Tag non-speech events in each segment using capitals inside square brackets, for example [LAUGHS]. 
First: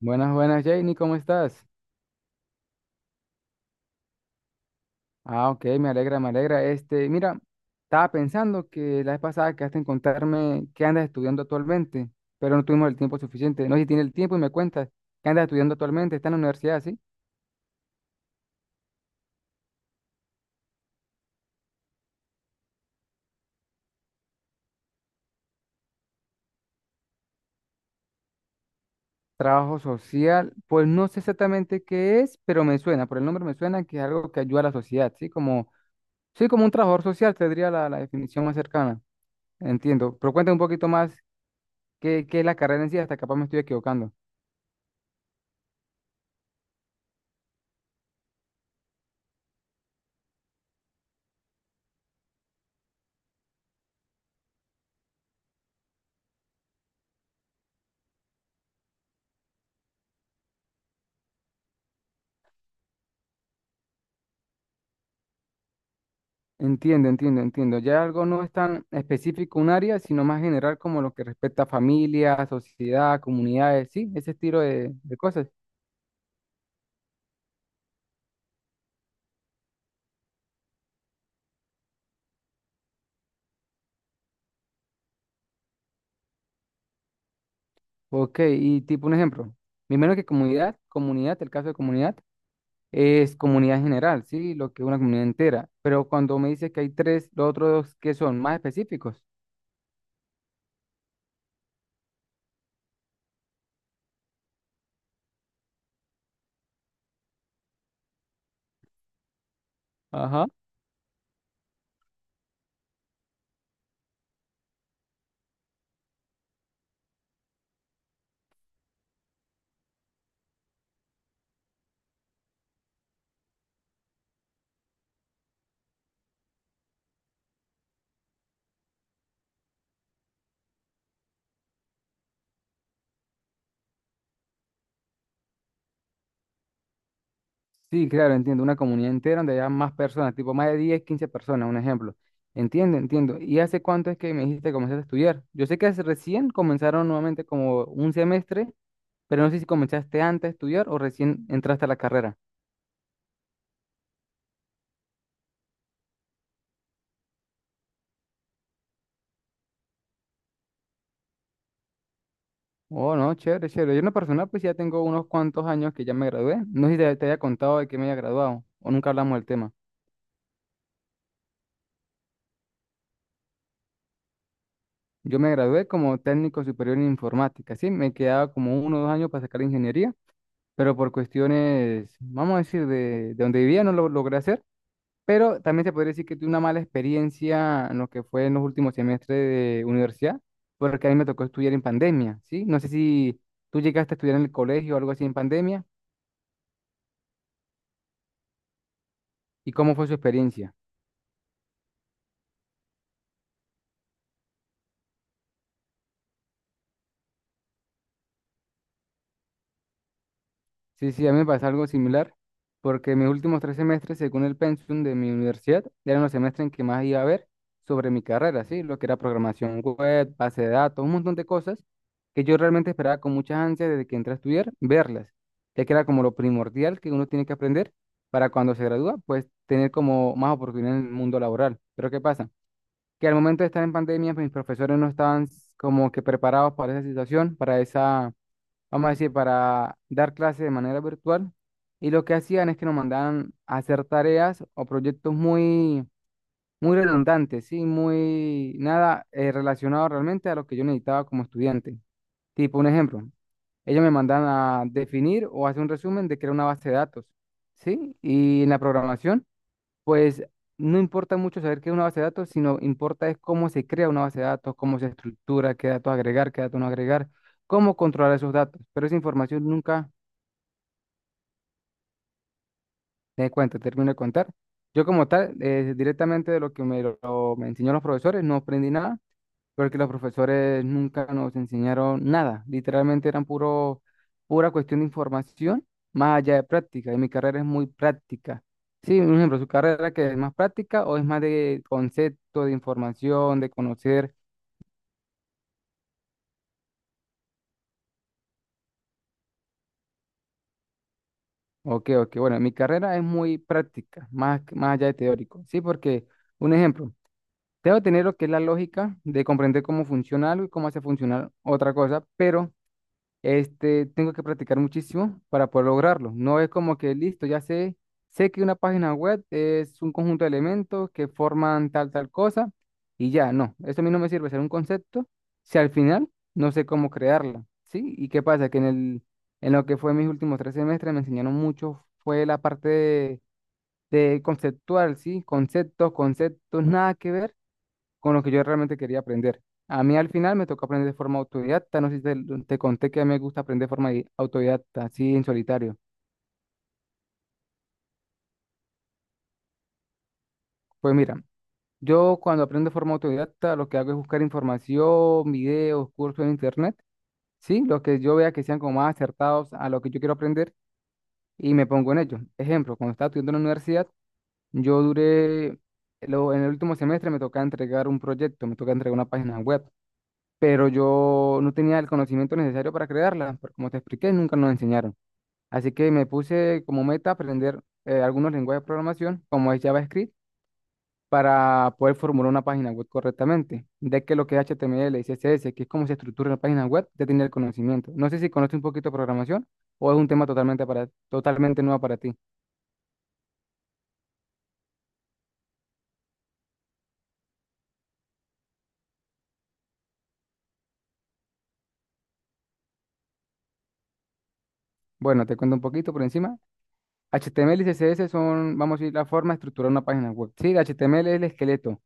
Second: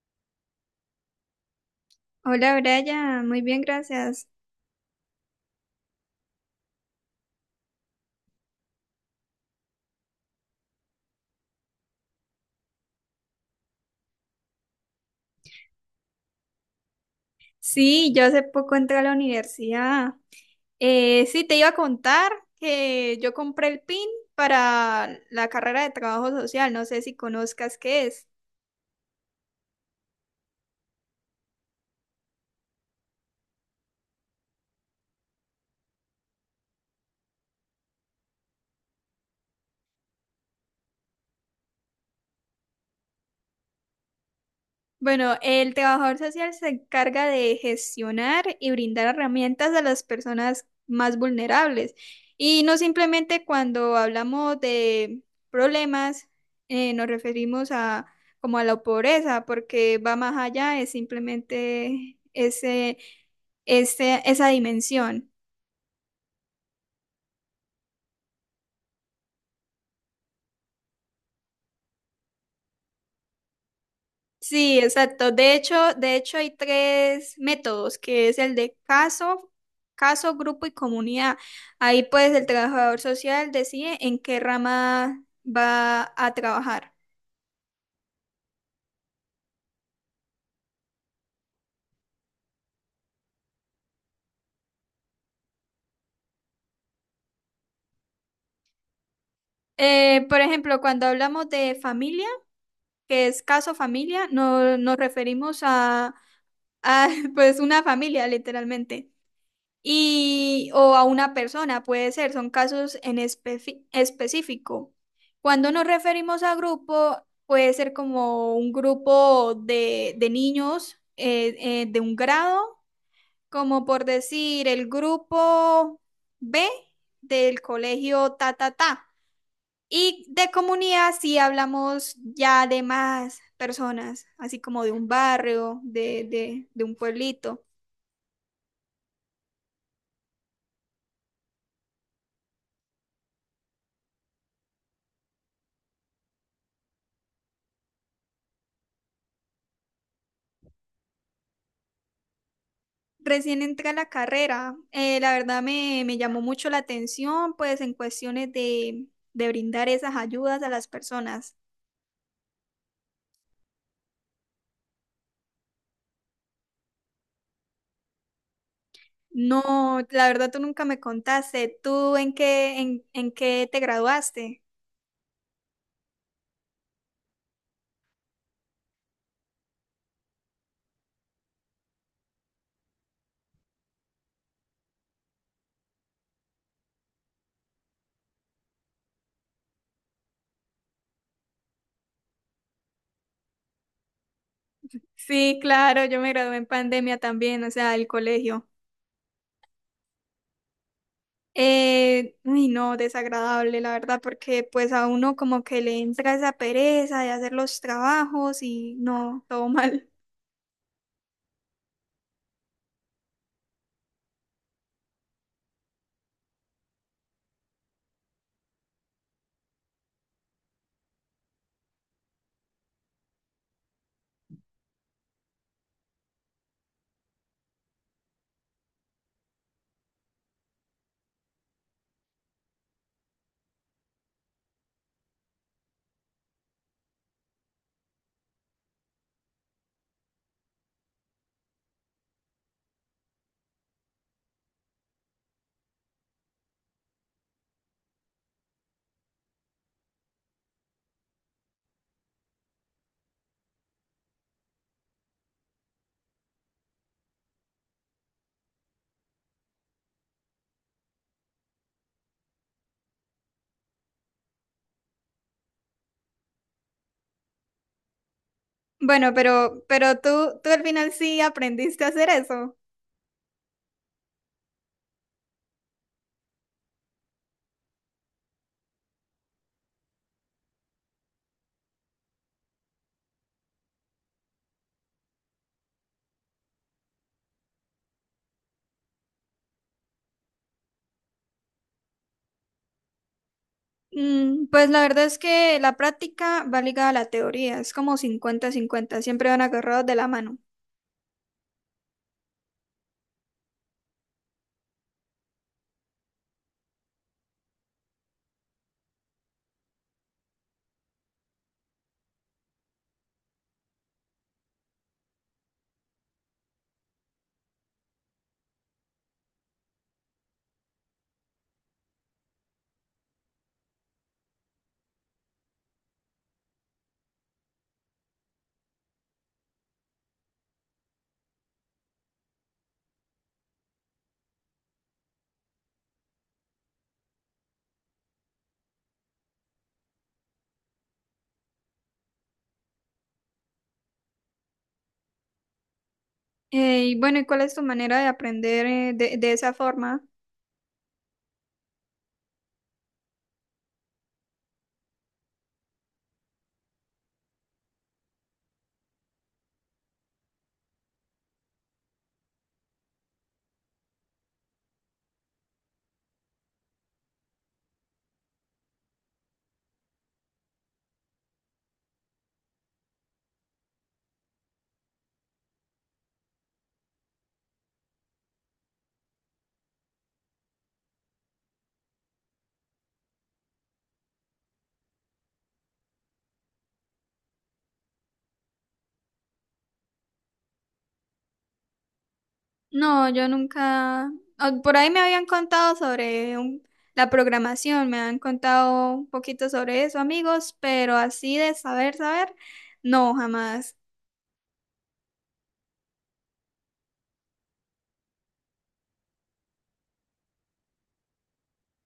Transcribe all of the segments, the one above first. Buenas, buenas, Janie, ¿cómo estás? Hola, Brian. Muy bien, gracias. Ah, ok, me alegra, me alegra. Este, mira, estaba pensando que la vez pasada quedaste en contarme qué andas estudiando actualmente, pero no tuvimos el tiempo suficiente. No sé si tienes el tiempo y me cuentas qué andas estudiando actualmente. Está en la universidad, ¿sí? Sí, yo hace poco entré a la universidad. Sí, te iba a contar que yo compré el PIN para la carrera de trabajo social. No sé si conozcas qué es. Trabajo social, pues no sé exactamente qué es, pero me suena, por el nombre me suena que es algo que ayuda a la sociedad, ¿sí? Como, sí, como un trabajador social, tendría la definición más cercana. Entiendo, pero cuéntame un poquito más qué es la carrera en sí, hasta capaz me estoy equivocando. Bueno, el trabajador social se encarga de gestionar y brindar herramientas a las personas más vulnerables. Y no simplemente cuando hablamos de problemas, nos referimos a como a la pobreza, porque va más allá, es simplemente esa dimensión. Entiendo, entiendo, entiendo. Ya algo no es tan específico un área, sino más general como lo que respecta a familia, sociedad, comunidades, sí, ese estilo Sí, de exacto. cosas. De hecho hay tres métodos, que es el de caso, grupo y comunidad. Ahí pues el trabajador social decide en qué rama va a trabajar. Ok, y tipo un ejemplo, mi menos que comunidad, comunidad, el caso de comunidad, es comunidad general, sí, lo que es una comunidad entera. Pero cuando me dices que hay tres, los otros dos que son más específicos. Por ejemplo, cuando hablamos de familia, que es caso familia, no, nos referimos a [LAUGHS] pues una familia, literalmente. Y o a una persona, puede ser, son casos en específico. Cuando nos referimos a grupo, puede ser como un grupo de niños de un grado, como por decir el grupo B del colegio ta ta ta. Y de comunidad si hablamos ya de más personas, así como de un barrio, de un pueblito. Sí, claro, entiendo. Una comunidad entera donde haya más personas, tipo más de 10, 15 personas, un ejemplo. Entiendo, entiendo. ¿Y hace cuánto es que me dijiste que comenzaste a estudiar? Yo sé que recién comenzaron nuevamente como un semestre, pero no sé si comenzaste antes a estudiar o recién entraste a la carrera. Recién entré a la carrera. La verdad me llamó mucho la atención, pues en cuestiones de brindar esas ayudas a las personas. Oh, no, chévere, chévere. Yo en lo personal pues ya tengo unos cuantos años que ya me gradué. No sé si te había contado de que me había graduado o nunca hablamos del tema. No, la verdad tú nunca me contaste. ¿Tú en qué te graduaste? Yo me gradué como técnico superior en informática, ¿sí? Me quedaba como 1 o 2 años para sacar ingeniería, pero por cuestiones, vamos a decir, de donde vivía no lo logré hacer, pero también se podría decir que tuve una mala experiencia en lo que fue en los últimos semestres de universidad, porque a mí me tocó estudiar en pandemia, ¿sí? No sé si tú llegaste a estudiar en el colegio o algo así en Sí, pandemia. claro, yo me gradué en pandemia también, o sea, del colegio. ¿Y cómo fue su experiencia? Uy, no, desagradable, la verdad, porque pues a uno como que le entra esa pereza de hacer los trabajos y no, todo mal. Sí, sí, a mí me pasa algo similar, porque mis últimos 3 semestres, según el pensum de mi universidad, eran los semestres en que más iba a ver sobre mi carrera, ¿sí? Lo que era programación web, base de datos, un montón de cosas que yo realmente esperaba con muchas ansias desde que entré a estudiar, verlas, ya que era como lo primordial que uno tiene que aprender para cuando se gradúa, pues tener como más oportunidades en el mundo laboral. Pero ¿qué pasa? Que al momento de estar en pandemia, pues mis profesores no estaban como que preparados para esa situación, para esa, vamos a decir, para dar clases de manera virtual. Y lo que hacían es que nos mandaban a hacer tareas o proyectos muy, muy redundantes, sí, muy nada relacionado realmente a lo que yo necesitaba como estudiante. Tipo, un ejemplo, ellos me mandan a definir o hacer un resumen de crear una base de datos, ¿sí? Y en la programación, pues no importa mucho saber qué es una base de datos, sino importa es cómo se crea una base de datos, cómo se estructura, qué datos agregar, qué datos no agregar, cómo controlar esos datos. Pero esa Bueno, información pero, nunca pero tú al final sí aprendiste a hacer eso. de cuenta, termino de contar. Yo como tal, directamente de lo que me enseñaron los profesores, no aprendí nada, porque los profesores nunca nos enseñaron nada. Literalmente eran puro, pura cuestión de información, más allá de práctica. Y mi carrera es muy práctica. Sí, un ejemplo, su carrera que es más práctica o es más de concepto, de información, de conocer. Pues la verdad es que la práctica va ligada a la teoría, es como 50-50. Siempre van agarrados de la mano. Ok, ok. Bueno, mi carrera es muy práctica, más allá de teórico. Sí, porque, un ejemplo. Debo tener lo que es la lógica de comprender cómo funciona algo y cómo hace funcionar otra cosa, pero este, tengo que practicar muchísimo para poder lograrlo. No es como que listo, ya sé, sé que una página web es un conjunto de elementos que forman tal cosa y ya, no. Eso a mí no me sirve ser un concepto si al final no sé cómo crearla, ¿sí? ¿Y qué pasa? Que en lo que fue mis últimos 3 semestres me enseñaron mucho, fue la parte de conceptual, ¿sí? Conceptos, conceptos, nada que ver con lo que yo realmente quería aprender. A mí al final me tocó aprender de forma autodidacta, no sé si te conté que a mí me gusta aprender de forma autodidacta, así en solitario. Y bueno, ¿y cuál es tu manera de aprender de esa forma? Pues mira, yo cuando aprendo de forma autodidacta lo que hago es buscar información, videos, cursos en internet, ¿sí? Los que yo vea que sean como más acertados a lo que yo quiero aprender y me pongo en ello. Ejemplo, cuando estaba estudiando en la universidad, yo duré, en el último semestre me tocaba entregar un proyecto, me tocaba entregar una página web, pero yo no tenía el conocimiento necesario para crearla, porque como te expliqué, nunca nos enseñaron. Así que me puse como meta aprender algunos lenguajes de programación, como es JavaScript, para poder formular una página web correctamente. De que lo que es HTML y CSS, que es cómo se estructura una página web, ya tenía el conocimiento. No sé si conoces un poquito de programación o es un tema totalmente nuevo para ti. No, yo nunca... Por ahí me habían contado sobre la programación, me han contado un poquito sobre eso, amigos, pero así de saber, saber, no, jamás. Bueno, te cuento un poquito por encima. HTML y CSS son, vamos a decir, la forma de estructurar una página web. Sí, HTML es el esqueleto.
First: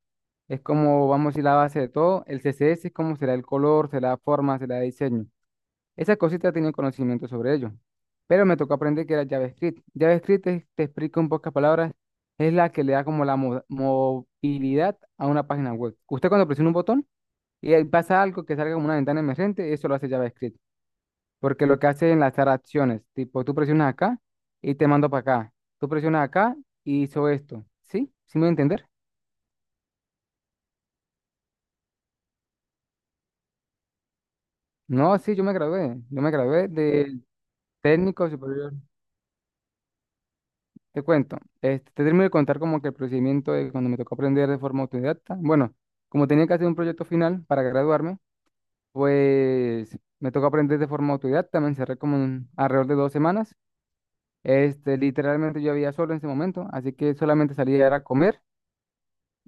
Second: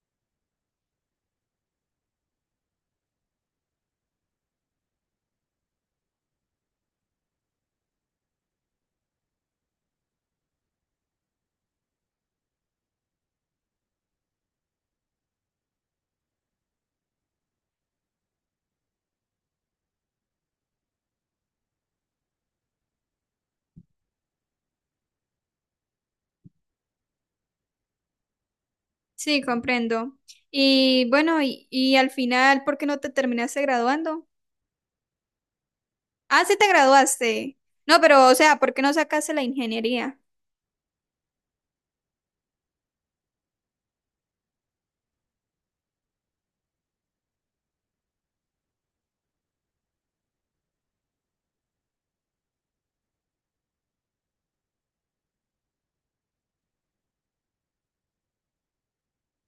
Es como, vamos a decir, la base de todo. El CSS es como será el color, será forma, será diseño. Esas cositas tienen conocimiento sobre ello. Pero me tocó aprender que era JavaScript. JavaScript, te explico en pocas palabras, es la que le da como la movilidad a una página web. Usted cuando presiona un botón y ahí pasa algo que salga como una ventana emergente, eso lo hace JavaScript. Porque lo que hace es enlazar acciones. Tipo, tú presionas acá y te mando para acá. Tú presionas acá y hizo esto. ¿Sí? ¿Sí me voy a entender? Sí, comprendo. Y bueno, y al final, ¿por qué no te terminaste graduando? No, sí, yo me gradué. Yo me Ah, sí te gradué de, graduaste. No, pero técnico o sea, ¿por superior, qué no sacaste la ingeniería? te cuento. Este, te termino de contar como que el procedimiento de cuando me tocó aprender de forma autodidacta. Bueno, como tenía que hacer un proyecto final para graduarme, pues me tocó aprender de forma autodidacta. Me encerré como en alrededor de 2 semanas. Este, literalmente yo había solo en ese momento, así que solamente salía era a comer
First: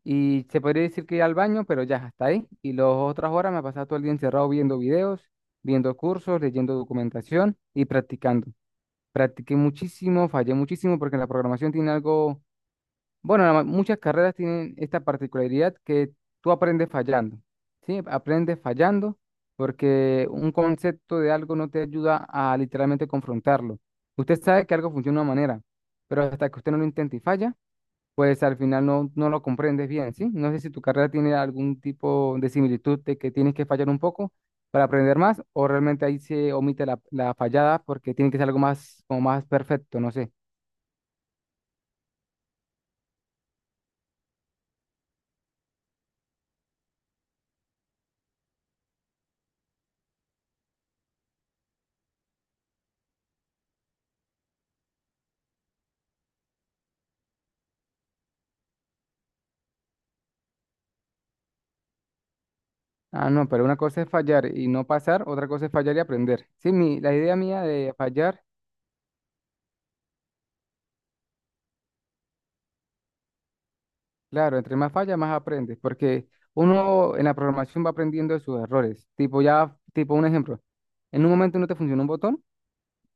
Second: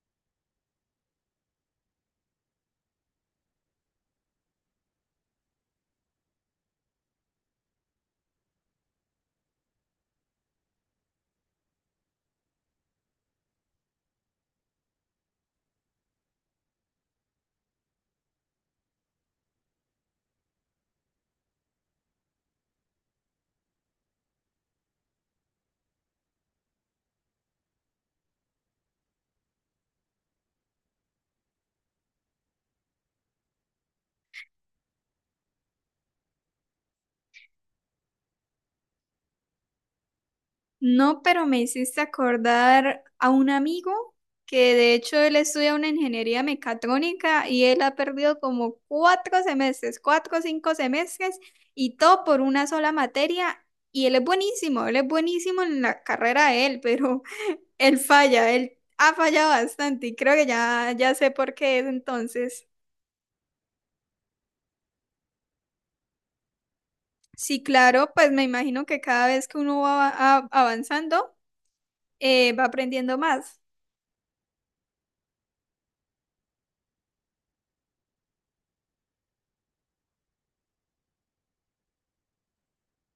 y se podría decir que iba al baño, pero ya hasta ahí. Y las otras horas me pasaba todo el día encerrado viendo videos, viendo cursos, leyendo documentación y practicando. Practiqué muchísimo, fallé muchísimo porque la programación tiene algo, bueno, muchas carreras tienen esta particularidad que tú aprendes fallando, ¿sí? Aprendes fallando porque un concepto de algo no te ayuda a literalmente confrontarlo. Usted sabe que algo funciona de una manera, pero hasta que usted no lo intenta y falla, pues al final no, no lo comprendes bien, ¿sí? No sé si tu carrera tiene algún tipo de similitud de que tienes que fallar un poco para aprender más o realmente ahí se omite la fallada porque tiene que ser algo más, como más perfecto, no sé. No, pero me hiciste acordar a un amigo que de hecho él estudia una ingeniería mecatrónica y él ha perdido como cuatro semestres, cuatro o cinco semestres y todo por una sola materia. Y él es buenísimo en la carrera de él, pero... Él falla, él ha fallado bastante y creo que ya, ya sé por qué es entonces. Ah, no, pero una cosa es fallar y no pasar, otra cosa es fallar y aprender. Sí, mi, la idea mía Sí, de claro, pues me fallar, imagino que cada vez que uno avanzando, va aprendiendo más. claro, entre más falla, más aprendes, porque uno en la programación va aprendiendo de sus errores. Tipo, ya, tipo un ejemplo, en un momento no te funcionó un botón.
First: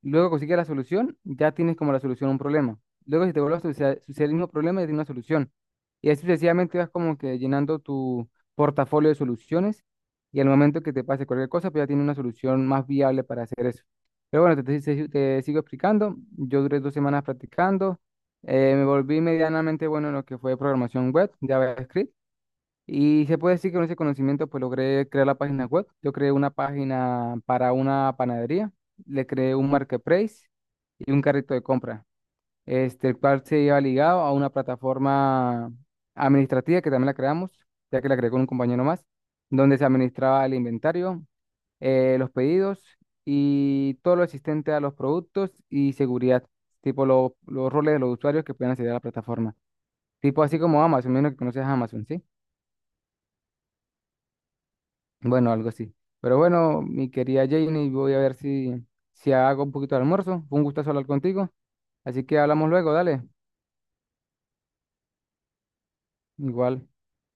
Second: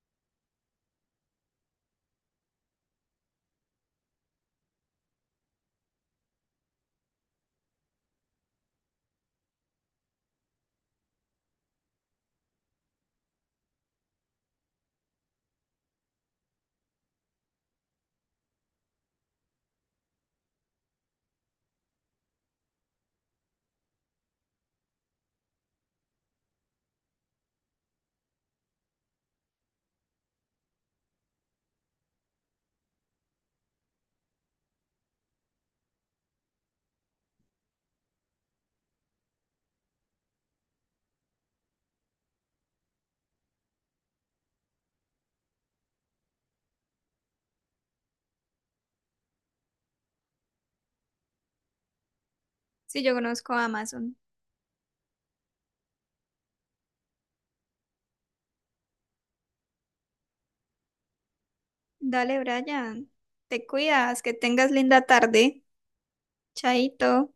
Luego consigues la solución, ya tienes como la solución a un problema. Luego si te vuelve a suceder, el mismo problema, ya tienes una solución. Y así sucesivamente vas como que llenando tu portafolio de soluciones y al momento que te pase cualquier cosa, pues ya tienes una solución más viable para hacer eso. Pero bueno, te sigo explicando. Yo duré 2 semanas practicando. Me volví medianamente bueno en lo que fue programación web, JavaScript. Y se puede decir que con ese conocimiento pues logré crear la página web. Yo creé una página para una panadería, le creé un marketplace y un carrito de compra, este, el cual se iba ligado a una plataforma administrativa que también la creamos, ya que la creé con un compañero más, donde se administraba el inventario, los pedidos y todo lo existente a los productos y seguridad, tipo los roles de los usuarios que puedan acceder a la plataforma. Tipo así como Amazon, menos que conoces a Amazon, ¿sí? Sí, yo conozco a Amazon. Bueno, algo así. Pero bueno, mi querida Janie, voy a ver si, si hago un poquito de almuerzo. Fue un gustazo hablar contigo. Así Dale, que hablamos luego, Brian, dale. te cuidas, que tengas linda tarde. Igual. Chaito.